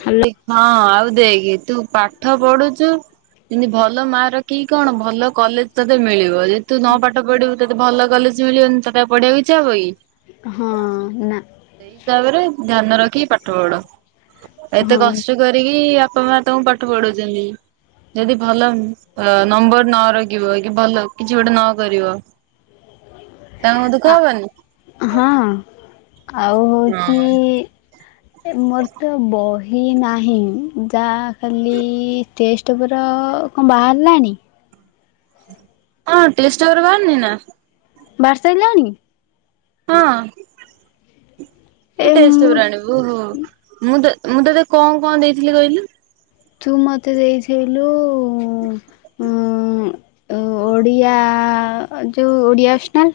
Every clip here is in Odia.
ହ୍ୟାଲୋ ହଁ ଆଉ ଦେଇକି ତୁ ପାଠ ପଢୁଚୁ ଏମତି ଭଲ ମ ରଖ କଣ ଭଲ କଲେଜ ତତେ ମିଳିବ ଯେଦ ତୁ ନ ପାଠ ପଢିବୁ ତତେ ଭଲ କଲେଜ ମି ପଢେଇ କିଛି ହବ କି? ହଁ। ନା। ସେଇ ହିସାବରେ ଧ୍ୟାନ ରଖି ପାଠ ପଢ। ଏତେ ହଁ କଷ୍ଟ କରିକି ବାପା ମା ତଙ୍କୁ ପାଠ ପଢୁଛନ୍ତି। ଯଦି ଭଲ ନମ୍ବର ନରଖିବ କି ଭଲ କିଛି ଗୋଟେ ନ କରିବ ହଁ ତାଙ୍କୁ ଦୁଃଖ ହବନି? ହଁ ଆଉ ହଁ ହୋଉଛି ମୋର ତ ବହି କି ନାହିଁ, ଯାହା ଖାଲି ଟେଷ୍ଟ ଉପର କଣ ବାହାରିଲାଣି? ହଁ ଟେଷ୍ଟ ପେପର୍ ବାହାରି ନି ନା? ବାହାର ସାରିଲାଣି? ହଁ। କି ଏ ଟେଷ୍ଟବ ମୁଁ ଆଣିବୁ, ମୁଁ ମୁଁ ତତେ କଣ କଣ ଦେଇଥିଲି କହିଲୁ? ତୁ ମତେ ଦେଇସେଇଲୁ ଉ ଓଡ଼ିଆ ଯେଉଁ ଓଡ଼ିଆ [unintelligible]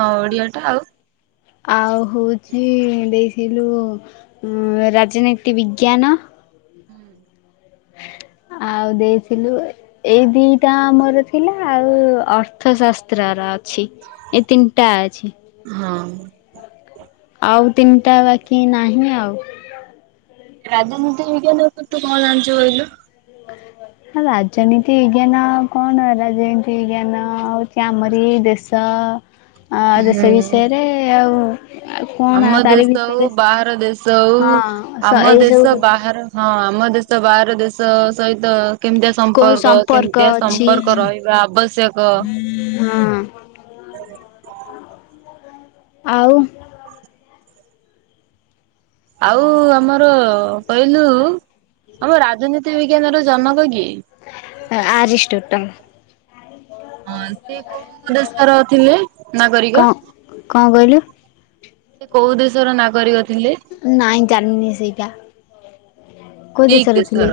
ହଁ ଓଡିଆ ତ ଆଉ ଆଉ ହଉଛି ଦେଇଥିଲୁ ରାଜନୀତି ବିଜ୍ଞାନ। ହୁଁ ଆଉ ଦେଇଥିଲୁ ଏଇ ଦିଟା ମୋର ଥିଲା, ଆଉ ଅର୍ଥଶାସ୍ତ୍ର ର ଅଛି। ଏ ତିନିଟା ଅଛି। ହଁ। ଆଉ ତିନିଟା ବାକି ନାହିଁ ଆଉ। ରାଜନୀତି ବିଜ୍ଞାନ ଉପରେ ତୁ କଣ ଜାଣିଚୁ କହିଲୁ? [unintelligible] ରାଜନୀତି ବିଜ୍ଞାନ କଣ ରାଜନୀତି ବିଜ୍ଞାନ ହଉଛି ଆମର ଏଇ ଦେଶ ତ ଦେଶ ହୁଁ। ବିଷୟରେ ଆଉ ଆଉ କଣ ଆମ ତାରି ଦେଶ ହଉ ଭିତରେ ବାହାର ଦେଶ ହଉ ହଁ ସ ଆମ ଏଇ ସବୁ ଦେଶ ବାହାର ହଁ ଆମ ଦେଶ ବାହାର ଦେଶ ସହିତ କେମିତିଆ କୋଉ ସମ୍ପର୍କ କେମିତିଆ ଅଛି ସମ୍ପର୍କ ରହିବା ଆବଶ୍ୟକ? ହଁ। ଆଉ? ଆଉ ଆମର କହିଲୁ ଆମ ରାଜନୀତି ବିଜ୍ଞାନ ର ଜନକ କିଏ? ଆରିଷ୍ଟଟମ୍। ହଁ, ସିଏ କୋଉ ଦେଶର ଥିଲେ କଣ ନାଗରିକ? କଣ କହିଲୁ? ସେ କୋଉ ଦେଶର ନାଗରିକ ଥିଲେ? ନାଇଁ ଜାଣିନି ସେଇଟା, କୋଉ ଦେଶର ଥିଲେ?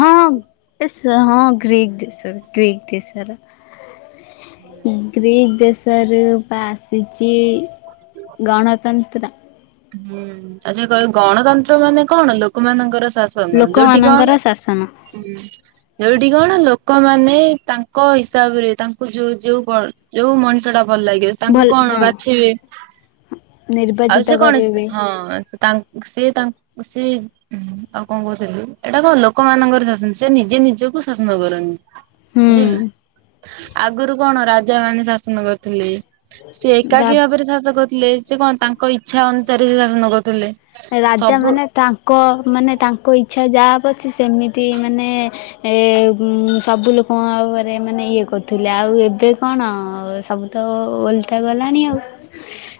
ହଁଁ, ହଁ, ଗ୍ରୀକ୍ ଦେଶ ରେ ଗ୍ରୀକ୍ ଦେଶର। ଗ୍ରୀକ୍ ଦେଶ ସାର୍ ବା ଆସିଛି ଗଣତନ୍ତ୍ର। ହୁଁ, ଆଛା କହିଲୁ ଗଣତନ୍ତ୍ର ମାନେ କଣ ଲୋକ ମାନଙ୍କର ଶା ସନ ଯୋଉଠି ଲୋକମାନଙ୍କର କଣ ଶାସନ ହୁଁ। ଯୋଉଠି କଣ ଲୋକମାନେ ତାଙ୍କ ହିସାବରେ ତାଙ୍କୁ ଯୋଉ, ଯୋଉ ଯୋଉ ମଣିଷ ଟା ଭଲ ଲାଗିବ ତାଙ୍କୁ ଭଲ କଣ ହଁ। ବାଛିବେ ଆଉ ନିର୍ବାଚିତ ସେ କଣ କରିବେ। ହଁ ତାଙ୍କୁ ସେ ତା ତାଙ୍କୁ ସେ ଉ, ହୁଁ, ଆଉ କଣ କହୁଥିଲି ଏଇଟା ତ ଲୋକମାନଙ୍କର ଶାସନ ସେ ନିଜେ ନିଜକୁ ଶାସନ କରନ୍ତି। ହୁଁ ବୁଝିଲୁ, ଆଗରୁ କଣ ରାଜା ମାନେ ଶାସନ କରୁଥିଲେ। ସେ ଦା ଏକାକି ଭାବରେ ଶାସକ ଥିଲେ, ସେ କଣ ତାଙ୍କ ଇଚ୍ଛା ଅନୁସାରେ ସେ ଶାସନ କରୁଥିଲେ। ରାଜା ସବୁ ମାନେ ତାଙ୍କ ମାନେ ତାଙ୍କ ଇଚ୍ଛା ଯାହା ହବ ସେମିତି ମାନେ ଏ ସବୁ ଲୋକଙ୍କରେ ମାନେ ଇଏ କରୁଥିଲେ ଆଉ ଏବେ କଣ ସବୁ ତ ଓଲଟା ଗଲାଣି ଆଉ।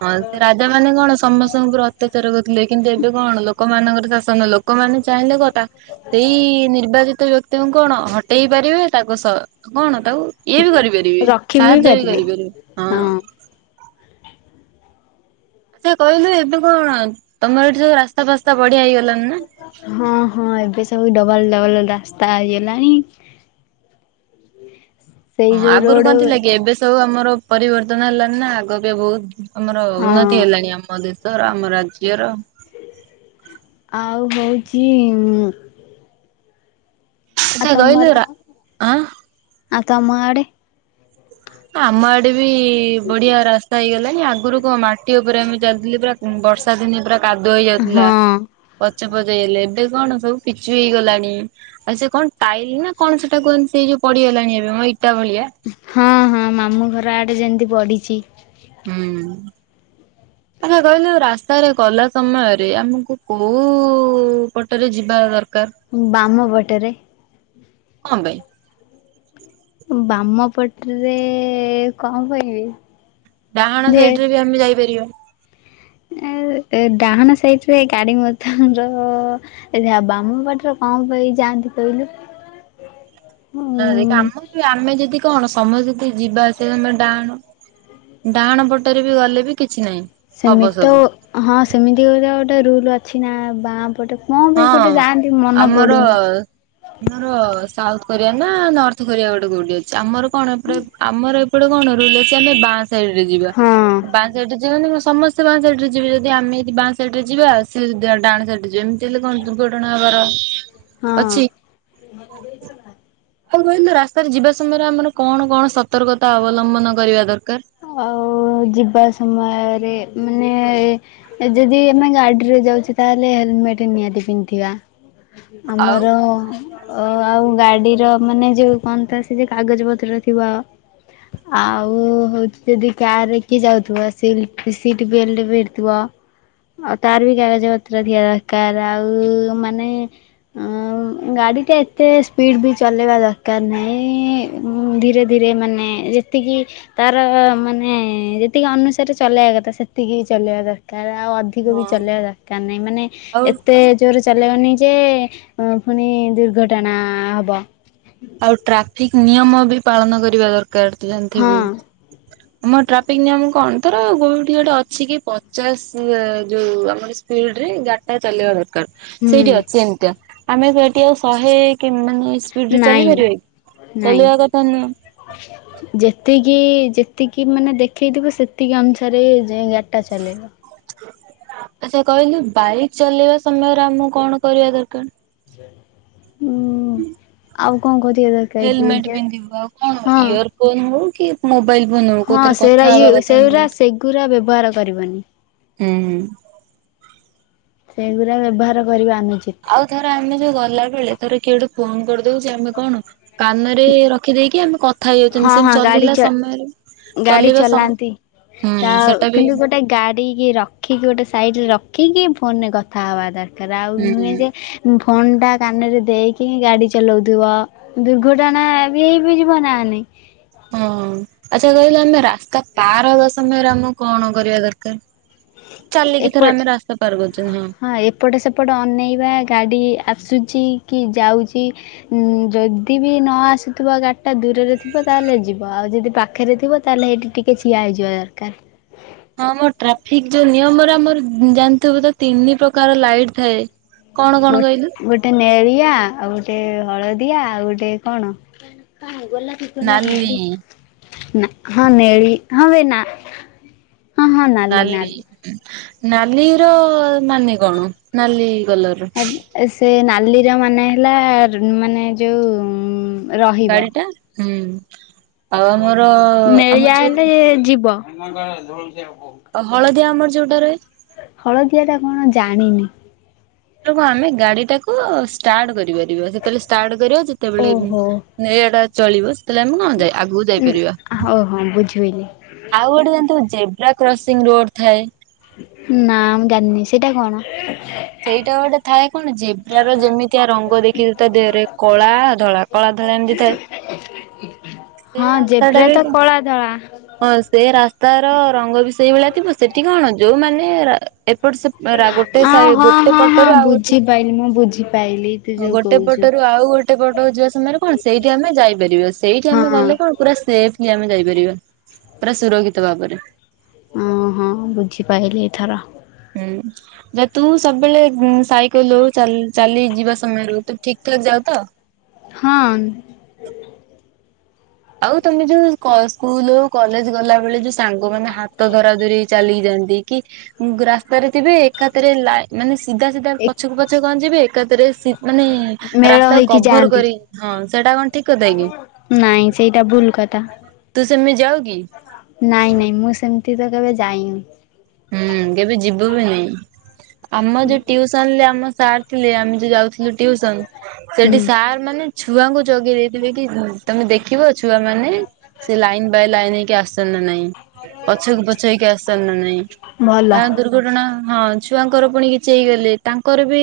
ହଁ ସେ ରାଜା ମାନେ କଣ ସମସ୍ତଙ୍କ ଉପରେ ଅତ୍ୟାଚାର କରୁଥିଲେ କିନ୍ତୁ ଏବେ କଣ ଲୋକମାନଙ୍କର ଶାସନ ଲୋକ ଲୋକ ମାନେ ଚାହିଁଲେ କଣ ତା ସେଇ ନିର୍ବାଚିତ ବ୍ୟକ୍ତିଙ୍କୁ କଣ ହଟେଇ ପାରିବେ, ତାଙ୍କ ସହ କଣ ତାକୁ ଇଏ ବି କରିପାରିବେ, ରଖି ସାହାଯ୍ୟ ବି ପାରିବେ। କରିପାରିବେ। ହଁ ହଁ। ଆଚ୍ଛା ସେ କହିଲୁ ଏବେ କଣ ତମର ଏଠି ସବୁ ରାସ୍ତା ଫାସ୍ତା ବଢିଆ ହେଇଗଲଣି ନା। ହଁ, ହଁ, ଏବେ ସବୁ ଡବଲ ଡବଲ ରାସ୍ତା ହେଇଗଲାଣି। [unintelligible] ହଁ, ଆଗରୁ ରୋଡ କଣ ଥିଲା କି ଏବେ ସବୁ ଆମର ପରିବର୍ତ୍ତନ ହେଲାନି ନା ଆଗ ଅପେକ୍ଷା ବହୁତ ଆମର ହଁ ଉନ୍ନତି ହେଲାଣି, ଆମ ଦେଶର, ଆମ ରାଜ୍ୟର। ଆଉ ହଉଚି ଆ ଆଚ୍ଛା କହିଲୁ ତମର ରା ଆଁ ଆ ତମ ଆଡ଼େ। ଆମ ଆଡେ ବି ବଢିଆ ରାସ୍ତା ହେଇଗଲାଣିି, ଆଗରୁ କଣ ମାଟି ଉପରେ ଆମେ ଚାଲିଥିଲେ ପୁରା ବର୍ଷା ଦିନେ ପୁରା କାଦୁଅ ହେଇ ଯାଉଥିଲା। ହଁ ପଚ ପଚ ହେଲେ ଏବେ କଣ ସବୁ ପିଚୁ ହେଇଗଲାଣି। ଆ ସେ କଣ ଟାଇଲି ନା କଣ ସେଟା କୁହନ୍ତି ସେଇ ଯୋଉ ପଡିିଗଲାଣି ଏବେ ମୋ ଇଟା ଭଳିଆ। ହଁ, ହଁ, ମାମୁଁ ଘର ଆଡେ ଯେମତି ପଡିଛି। ହୁଁ,। [unintelligible] ଆଚ୍ଛା, କହିଲୁ ରାସ୍ତାରେ ଗଲା ସମୟରେ ଆମକୁ କୋଉ ପଟରେ ଯିବା ଦରକାର। ବାମ ପଟରେ। କଁ ପାଇଁ? ବାମ ପଟରେ କଣ କଁ ପାଇଁ ବେ। ଡାହାଣ ସାଇଡ ରେ ବି ଆମେ ଯାଇପାରିବା। ଏ ଡାହାଣ ସାଇଟରେ ଗାଡି ମଟ ର ଆଛା ବାମ ପାଟରେ କଣ ପାଇଁ ଯାଆନ୍ତି କହିଲୁ? ନା ଦେଖ ଉଁ ଆମର ବି ଆମେ ଯଦି କଣ ସମସ୍ତେ ଯଦି ଯିବା ଆସିବା ସମୟ ରେ ଡାହାଣ ଡାହାଣ ପଟରେ ବି ଗଲେ ବି କିଛି ନାହିଁ। ହବ ସେମିତି ତ ସବୁ। ହଁ ସେମିତି ଗୋଟ ଗୋଟେ ରୁଲ ଅଛି ନା ବାଁ ପଟେ କଁ ହଁ ପାଇଁ ଗୋଟେ ଯାଆନ୍ତି ମନ ଆମର ପଡୁନି। ଆମର ସାଉଥ କୋରିଆ ନା ନର୍ଥ କୋରିଆ ଗୋଟେ କୋଉଠି ଅଛି, ଆମର କଣ ଏପ ଆମର ସେପଟେ କଣ ରୁଲ ଅଛି ଆମେ ବାଁ ସାଇଡରେ ଯିବା ହଁ ବାଁ ସାଇଡରେ ଯିବା ସମସ୍ତେ। ସେ ବାଁ ସାଇଟରେ ଯିବ ଯଦ ଆମେ ଯଦି ବାଁ ସାଇଟରେ ଯିବା ଆଉ ସେଏ ଡାଣ ସାାଇଟରେ ଯିବେ। ହେଲେ କଣ ଦୁର୍ଘଟଣା ହେବାର ହଁ ଅଛି। ଆଉ କହନ୍ତ ରାସ୍ତାରେ ଯିବା। ସମୟରେ ଆମର କଣ କଣ ସତର୍କତା ଅବଲମ୍ବନ କରିବା ଦରକାର। ଆଉ ଯିବା ସମୟରେ ମାନେ ଯଦି ଆମେ ଗାଡିରେ ଯାଉଛେ ତାହେଲେ ହେଲମେଟ ନିହାତି ପିନ୍ଧିବା। ଆଉ ଆମର ଓ ଆଉ ଗାଡିର ମାନେ ଯୋଉ କହଣ ସେ ଯଉ କାଗଜ ପତ୍ର ଥିବ। ଆଉ ହଉ ଯଦି କାର ରେ କିଏ ଯାଉଥିବ ସିଲ ସିଟ ବେଲ୍ଟ ଭିଡିଥିବ। ଆଉ ତାର ବି କାଗଜ ପତ୍ର ଥିବା ଦରକାର ଆଉ ମାନେ ଗାଡ଼ିଟା ଏତେ ସ୍ପିଡ଼୍ ବି ଚଲେଇବା ଦରକାର ନାହିଁ। ଧୀରେ ଧୀରେ ମାନେ ଯେତିକି ମାନେ ଯେତିକି ଅନୁସାରେ ଚଲେଇବା କଥା ସେତିକି ବି ଚଲେଇବା ଦରକାର ଆଉ ଅଧିକା ବି ହଁ। ଚଲେଇବା ଦରକାର ନାହିଁ ମାନେ ଆଉ ଏତେ ଜୋର ଚଲେଇବନି ଯେ ପୁଣି ଦୁର୍ଘଟଣା ହେବ। ଆଉ ଟ୍ରାଫିକ ନିୟମ ବି ପାଳନ କରିବା ଦରକାର ହଁ ଜାଣିଥିବୁ। ଆମ ଟ୍ରାଫିକ ନିୟମ କଣ ତର ଗୋଉଠି ଗୋଟେ ଅଛି କି ପଚାଶ ଯୋଉ ଆମର ସ୍ପୀଡ଼ରେ ଗାଡିଟା ଚଲେଇବା କଥା। ହୁଁ ସେଇଠି ଅଛି ଏମିତିଆ ଆମେ ସେଠି ଆଉ ଶହେ ମାନେ ନାଇନ୍ ଚାଲିପାରିବେ? ନାଇନ୍ ଚଲେଇବା କଥା ନୁହଁ। ଯେତିକି ଯେତିକି ମାନେ ଦେଖେଇଥିବ ସେତିକି ଅନୁସାରେ ଜିଆଁ। ଗାଡ଼ିଟା ଚଲେଇବ। ଆଚ୍ଛା କହିଲୁ ବାଇକ୍ ଚଲେଇବା ସମୟରେ ଆମକୁ କଣ କରିବା ଦରକାର। ହୁଁ ଆଉ କଣ କରିବା। ଦରକାର ହେଲମେଟ କି ପିନ୍ଧିବୁ ଆଉ କଣ ହଁ ଇୟର ଫୋନ ହଉ କି ମୋବାଇଲ ବନବ ହଁ କଉଥିରେ ସେରା କଥା ଇଏ ହବା କଥା ସେଗୁରା ନୁହ। ସେଗୁରା ବ୍ୟବହାର କରିବନି। ହୁଁ। ସେଗୁଡା ବ୍ୟବହାର କରିବା ଅନୁଚିତ୍। ଆଉ ଥରେ ଆମେ ଯୋଉ ଗଲା ବେଳେ ଧର କିଏ ଗୋଟେ ଫୋନ କରିଦଉଛି ଆମେ କଣ କାନରେ ରଖିଦେଇକି ଆମେ କ କଥା ହଁ ହେଇଯାଉଛନ୍ତି, ସେମ ହଁ ଗାଡି ଚଲିଲା ଚ ସମୟରେ ଗାଡି ଚଲିବା ସମ ଚଲାନ୍ତି ହୁଁ ତା ସେଟା ବି କିନ୍ତୁ ଗୋଟେ ଗାଡ଼ିକି ରଖିକି ଗୋଟେ ସାଇଡ଼ରେ ରଖିକି ଫୋନରେ କଥା ହେବା ଦରକାର। [inaudible] ଆଉ ହୁଁ ନୁହେଁ ଯେ ଫୋନ୍ଟା କାନରେ ଦେଇକି ଗାଡି ଚଲାଉଥିବ। ଦୁର୍ଘଟଣା ବି ହେଇ ବିି ଯିବ ନା ହେଲେ। ହଁ ଆଚ୍ଛା କହିଲ ଆମେ ରାସ୍ତା ପାର ହବା ସମୟରେ ଆମକୁ କଣ କରିବା ଦରକାର? ଚାଲିକି ଏପଟ ଥର ଆମେ ରାସ୍ତା ପରୁଛୁ ହଁ। ହଁ ଏପଟ ସେପଟ ଅନେଇବା ଗାଡ଼ି ଆସୁଛି କି ଯାଉଛି। ଉ ଯଦି ବି ନ ଆସୁଥିବା ଗାଡ଼ିଟା ଦୂରରେ ଥିବ ତାହେଲେ ଯିବ ଆଉ ଯଦି ପାଖରେ ଥିବ ତାହେଲେ ସେଇଠି ଟିକେ ଠିଆ ହେଇଯିବା ଦରକାର। ହଁ ମୋ ଟ୍ରାଫିକ ଯୋଉ ନିୟମରେ ଆମର ଜାଣିଥିବୁ ତ ତିନି ପ୍ରକାର ଲାଇଟ୍ ଥାଏ। କଣ ଗୋ କଣ କହିଲୁ ଗୋଟେ ଗୋଟେ ନେଳିଆ ଆଉ ଗୋଟେ ହଳଦିଆ ଆଉ ଗୋଟେ କଣ? ନାଲି ନା ହଁ ନେଳି ହଁ ବେ ନା ନାଲି, ନାଲିର ମାନେ କଣ ନାଲି କଲର। ସେ ନାଲିର ମାନେ ହେଲା ମାନେ ଯୋଉ ରହିବ। ଗାଡିଟା ହୁଁ। ଆଉ ଆମର ଆମ ନେଳିଆ ଯୋଉ ହେଲେ ଯିବ। ଅହ ହଳଦିଆ ଆମର ଯୋଉଟା ରଏ। ହଳଦିଆ ଟା କଣ ଜାଣିନି। ହେଟାକୁ ଆମେ ଗାଡି ଟାକୁ ଷ୍ଟାର୍ଟ କରିପାରିବା ଯେତୋବେଳେ ଷ୍ଟାର୍ଟ କରିବା ଯେତୋବେଳେ ଓହୋ ନାଇଁ ଏଟା ଚଳିବ ସେତେବେଳେ ଆମେ କଁ ଯା ଆଗୁକୁ ଯାଇପାରିବା। ଓ ହଁ ବୁଝିପାରିଲି ଆଉ ଗୋଟେ ଜାଣିଥିବୁ ଜେବ୍ରା କ୍ରସିଂ ରୋଡ ଥାଏ? ନା ମୁଁ ଜାଣନି ସେଇଟା କଣ? ସେଇଟା ଗୋଟେ ଥାଏ କଣ ଜେବ୍ରାର ଯେମିତିଆ ରଙ୍ଗ ଦେଖିଚୁ ତା ଦେହରେ କଳା ଧଳା। କଳା ଧଳା ଏମତି ଥାଏ। ସେ ହଁ ରାସ୍ତା ଟା ଜେବ୍ରା ବି ତ କଣ କଳା ଧଳା। ହଁ ସେ ରାସ୍ତାର ରଙ୍ଗ ବି ସେଇଭଳିଆ କିନ୍ତୁ ସେଠି କଣ ଯୋଉମାନେ ରା ଏପଟ ସେପ ରା ଗୋଟେ ହଁ ସାଇ ହଁ ଗୋଟେ ହଁ ହଁ ପଟରୁ ଆଉ ଗୋଟେ ବୁଝିପାଇଲି ମୁଁ ବୁଝିପାଇଲି ତୁ ହଁ ଯୋଉ ଗୋଟେ କହୁଛୁ। ପଟରୁ ଆଉ ଗୋଟେ ପଟକୁ ଯିବା ସମୟରେ କଣ ସେଇଠି ଆମେ ଯାଇପାରିବା ସେଇ ଠି ହଁ ଆମେ ଗଲେ କଣ ପୁରା ସେଫ୍ଲି ଆମେ ଯାଇପାରିବା। ପୁରା ସୁରକ୍ଷିତ ଭାବରେ। ଅଁ ହଁ ବୁଝିପାଇଲିି ଏଥର। ହୁଁ। ଯେ ତୁ ସବୁବେଳେ ଉଁ ସାଇକଲ ହୋଉ ଚାଲ ଚାଲି ଯିବା ସମୟରୁ ତୁ ଠିକ୍ ଠାକ୍ ଯାଉ ତ? ହଁ। ଆଉ ତମେ ଯୋଉ କ ସ୍କୁଲ ଆଉ କଲେଜ ଗଲାବେେଳେ ଯୋଉ ସାଙ୍ଗ ମାନେ ହାତ ଧରା ଧରି ହେଇଚ ଚାଲିକି ଯାଆନ୍ତି କି ଉଁ ଗୁ ରାସ୍ତାରେ ଥିବେ ଏକା ଥେରେ ଲାଇ ମାନେ ସିଧା ସିଧା ଏ ପଛୁକୁ ପଛୁକୁ କଁ ଯିବେ ଏକା ଥରେ ସି ମାନେ ମେଳ ରାସ୍ତାକୁ ହେଇକି କଭର ଯାଆନ୍ତି। କରି ହଁ ସେଟା କଁ ଠିକ କଥା କିି? ନାଇଁ ସେଇଟା ଭୁଲ କଥା। ତୁ ସେମିତ ଯାଉ କି? ନାଇଁ ନାଇଁ ମୁଁ ସେମତି ତ କେବେ ଯାଇନି। ହୁଁ କେବେ ଯିବୁ ବି ନାଇଁ ଆମ ଯୋଉ ଟିୟୁ ସନରେ ଆମ ସାର୍ ଥିଲେ ଆମେ ଯୋଉ ଯାଉଥିଲୁ ଟିୟୁସନ ହୁଁ ସେଠି ସାର୍ ମାନେ ଛୁଆଙ୍କୁ ଜଗେଇ ଦେଇଥିବେ କି ଉଁ ତମେ ଦେଖିବ ଛୁଆ ମାନେ ସେ ଲାଇନ୍ ବାଇ ଲାଇନ୍ ହେଇକି ଆସୁଚନ୍ତି ନା ନାଇଁ ପଛକୁ ପଛ ହେଇକି ଆସଚନ୍ତି ନା ନାଇଁ। ଭଲ। ଆ ଦୁର୍ଘଟଣା ହଁ ଛୁଆଙ୍କର ପୁଣି କିଛି ହେଇଗଲେ ତାଙ୍କର ବି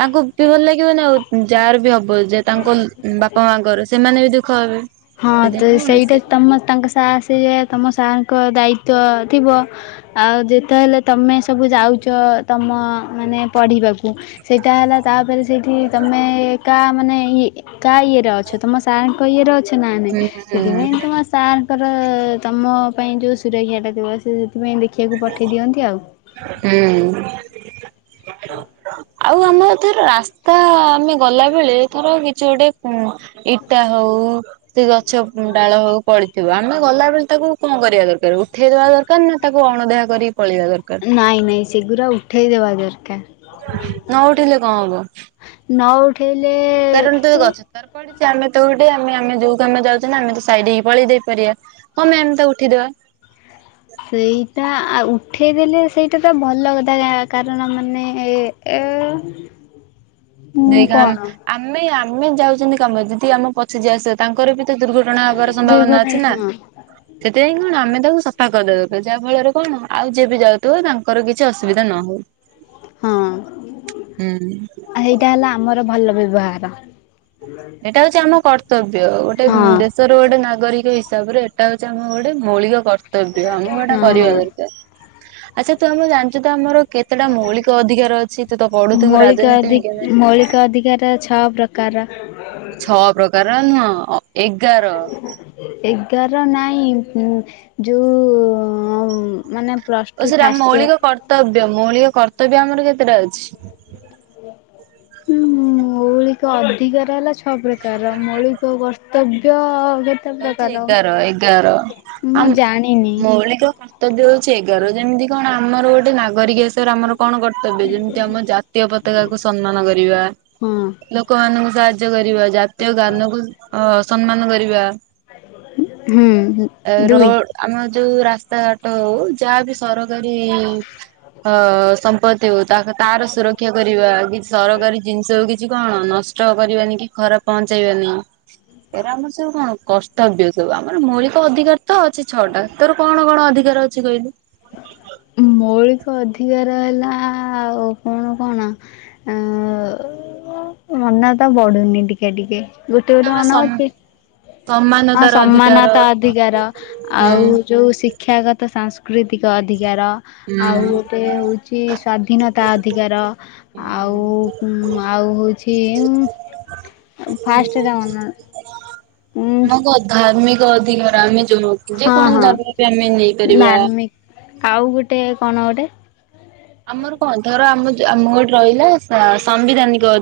ତାଙ୍କୁ ପି ଭଲ ଲାଗିବନା ଆଉ ଯାହାର ବି ହବ ଯେ ତାଙ୍କ ଉଁ ବାପା ମାଙ୍କର ସେମାନେ ବି ଦୁଃଖ ହେବେ। ହଁ ତ ସେଥିପାଇଁ କଣ ସେଇଟା ସେ ତମ ତାଙ୍କ ସାର୍ ସେଇଆ ତମ ସାରଙ୍କ ଦାୟିତ୍ବ ଥିବ। ଆଉ ଯେତେ ହେଲେ ତମେ ସବୁ ଯାଉଚ ତମ ମାନେ ପଢିବାକୁ। ସେଇଟା ହେଲା ତାପେରେ ସେଇଠି ତମେ ଏକା ମାନେ ଇଏ କା ଇଏରେ ଅଛ ତମ ସାର୍ ଙ୍କ ଇଏରେ ଅ ସେ ହୁଁ ନାହାଁନ୍ତି। ସେଥିପାଇଁ ତମ ସାରଙ୍କର ତମ ପାଇଁ ଯୋଉ ସୁରକ୍ଷା ଟା ଥିବ ସିଏ ସେ ଥିପାଇଁ ଦେଖିଆକୁ ପଠେଇ ଦିଅନ୍ତି ଆଉ। ହୁଁ। ଆଉ ଆମର ଥର ରାସ୍ତା ଆମେ ଗଲା ବେଳେ ଥର କିଛି ଗୋଟେ ଉଁ ଇଟା ହୋଉ ସେ ଗଛ ଉଁ ଡାଳ ହୋଉ ପଡି ଥିବ। ଆମେ ଗଲା ବେଳେ ତାକୁ କଣ କରିବା ଦରକାର ଉଠେଇଦବା ଦରକାର ନା ତାକୁ ଅଣଦେଖା କରିକି ପଳେଇବା ଦରକାର? ନାଇଁ ନାଇଁ ସେଗୁରା ଉଠେଇ ଦେବା ଦରକାର। ନ ଉଠେଇଲେ କଁ ହବ? ନ ଉଠେଇଲେ ଉଁ ପଡିଚି ଆମେ ତ ଉଠେଇବା ଆମେ ଆମେ ଯୋଉ କାମେ ଯାଉଚେ ନା ଆମେ ତ ସାଇଡ ହେଇ ପଳେଇ ଯାଇ ପାରିବା। କଣ ପାଇଁ ଆମେ ତାକୁ ଉଠେଇଦେବା? ସେଇଟା ଆ ଉଠେଇଦେଲେ ସେଇଟା ତ ଭଲ କଥା ଆ କାରଣ ମାନେ ଏ ହୁଁ ଦେଖେ ଆମ୍ କଣ ଆମେ ଆମେ ଯାଉଚନ୍ତି କାମରେ ଯଦି ଆମ ପଛେ ଯିଏ ଆସିବ ତାଙ୍କର ବି ତ ଦୁର୍ଘ ଟଣା ହବାର ସମ୍ଭାବନା ଦୁର୍ଘଟଣା ଅଛି ନା। ହଁ ସେଥିପାଇଁ କଣ ଆମେ ତାକୁ ସଫା କରିଦୋଉଥିବେ ଯାହା ଫଳରେ କଣ ଆଉ ଯିଏ ବି ଯାଉଥିବ ତା ଙ୍କର କିଛି ଅସୁବିଧା ନ ହଉ। ହଁ। ହୁଁ। ଏଇଟା ହେଲା ଆମର ଭଲ ବ୍ୟବହାର। ଏଇଟା ହଉଛି ଆମ କର୍ତ୍ତବ୍ୟ, ଗୋଟେ ହଁ ଦେଶର ଗୋଟେ ନାଗରିକ ହିସାବରେ ସେଇଟା ହଉଛି ଆମ ଗୋଟେ ମୌଳିକ କର୍ତ୍ତବ୍ୟ, ଆମକୁ ହେଟା ହଁ। କରିବା ଦରକାର। ଆଚ୍ଛା ତୁ ଆମଁ ଜାଣିଛୁ ତ ଆମର କେତେଟା ମୌଳିକ ଅଧିକାର ଅଛି? ତୁ ତ ପଢୁଥୁ ମୌଳିକ ରାଜନୀତି ଅଧି ବିଜ୍ଞାନ ମୌଳିକ ଅଧିକାର ଅ [unintelligible] ସ ପ୍ରକାର। ଛଅ ପ୍ରକାର ନୁହ ଏଗାର। ଏଗାର ନାଇଁ ଯୋଉ ମାନେ ପ୍ଲସ୍ ଓ ଟୁ ସେଟା ଫାଷ୍ଟ ମୌଳିକ କର୍ତ୍ତବ୍ୟ ମୌଳିକ କର୍ତ୍ତବ୍ୟ ଆମର କେତେଟା ଅଛି? ହୁଁ ମୌଳିକ ଅଧିକାର ହେଲା ଛ ପ୍ରକାର ମୌଳିକ ବ କର୍ତ୍ତବ୍ୟ କେତେ ହଉଛି ପ୍ରକାର ଏଗାର ଏଗାର ମୁଁ ଆମ ଜାଣିନି। ମୌଳିକ ସତ ହଉଛି ଏଗାର, ଯେମିତି କଣ ଆମର ଗୋଟେ ନାଗରିକ ଆମର କଣ କର୍ତ୍ତବ୍ୟ ଯେମତି ଆମ ଜାତୀୟ ପତାକାକୁ ସମ୍ମାନ କରିବା। ହଁ। ଲୋକମାନାନଙ୍କୁ ସାହାଯ୍ୟ କରିବା ଜାତୀୟ ଜ୍ଞାନ କୁ ସମ୍ମାନ କରିବା। ହୁଁ ହଁ। ରୋଡ଼ ଆମର ଯୋଉ ରାସ୍ତାଘାଟ ହଉ ଯାହା ବି ସରକାରୀ ହ ସମ୍ପତ୍ତି ହଉ ତାର ସୁରକ୍ଷା କରିବା, କିଛି ସରକାରୀ ଜିନିଷ ହଉ କି ଆ କଣ ନଷ୍ଟ କରିବାନି କି ଘରେ ପହଞ୍ଚେଇବାନି ଏ ଆମର ସବୁ କ କର୍ତ୍ତବ୍ୟ ସବୁ, ଆମର ମୌଳିକ ଅଧିକାର ତ ଅଛି ଛଅଟା, ତୋର କଣ କଣ ଅଧିକାର ଅଛି କହିଲୁ? ମୌଳିକ ଅଧିକାର ହେଲା ଆଉ କଣ କଣ? ଅ ମନା ତ ପଡୁନି ଟିକେ ଟିକେ। ଗୋଟେ ଗୋଟେ ଆମର ମନେ ସମ ଅଛି। ହଁ ସମାନତାର ଅଧିକାର ସମାନତା ଅଧିକାର ହୁଁ ଆଉ ଯୋଉ ଶି ଶିକ୍ଷାଗତ ସାଂସ୍କୃତିକ ଅଧିକାର, ଆଉ ହୁଁ। ଗୋଟେ ହେଉଛି ଯେ ସ୍ଵାଧୀନତା ଅଧିକାର। ଆଉ ଆଉ ହୋଉଚି ଫାଷ୍ଟ ମ ଆମକୁ ଧାର୍ମିକ ଅଧିକାର ଆମେ ଜଣାଉଚୁ ହଁ ଯେକୌଣସି ହଁ ଧର୍ମ ବି ଆମେ ନେଇପାରିବା। ଧାର୍ମିକ ଆଉ ଗୋଟେ କଣ ଗୋଟେ? ଆମର କଣ ଧର ଆମ ଆମ ଗୋଟେ ରହିଲା ସାମ୍ବିଧାନିକ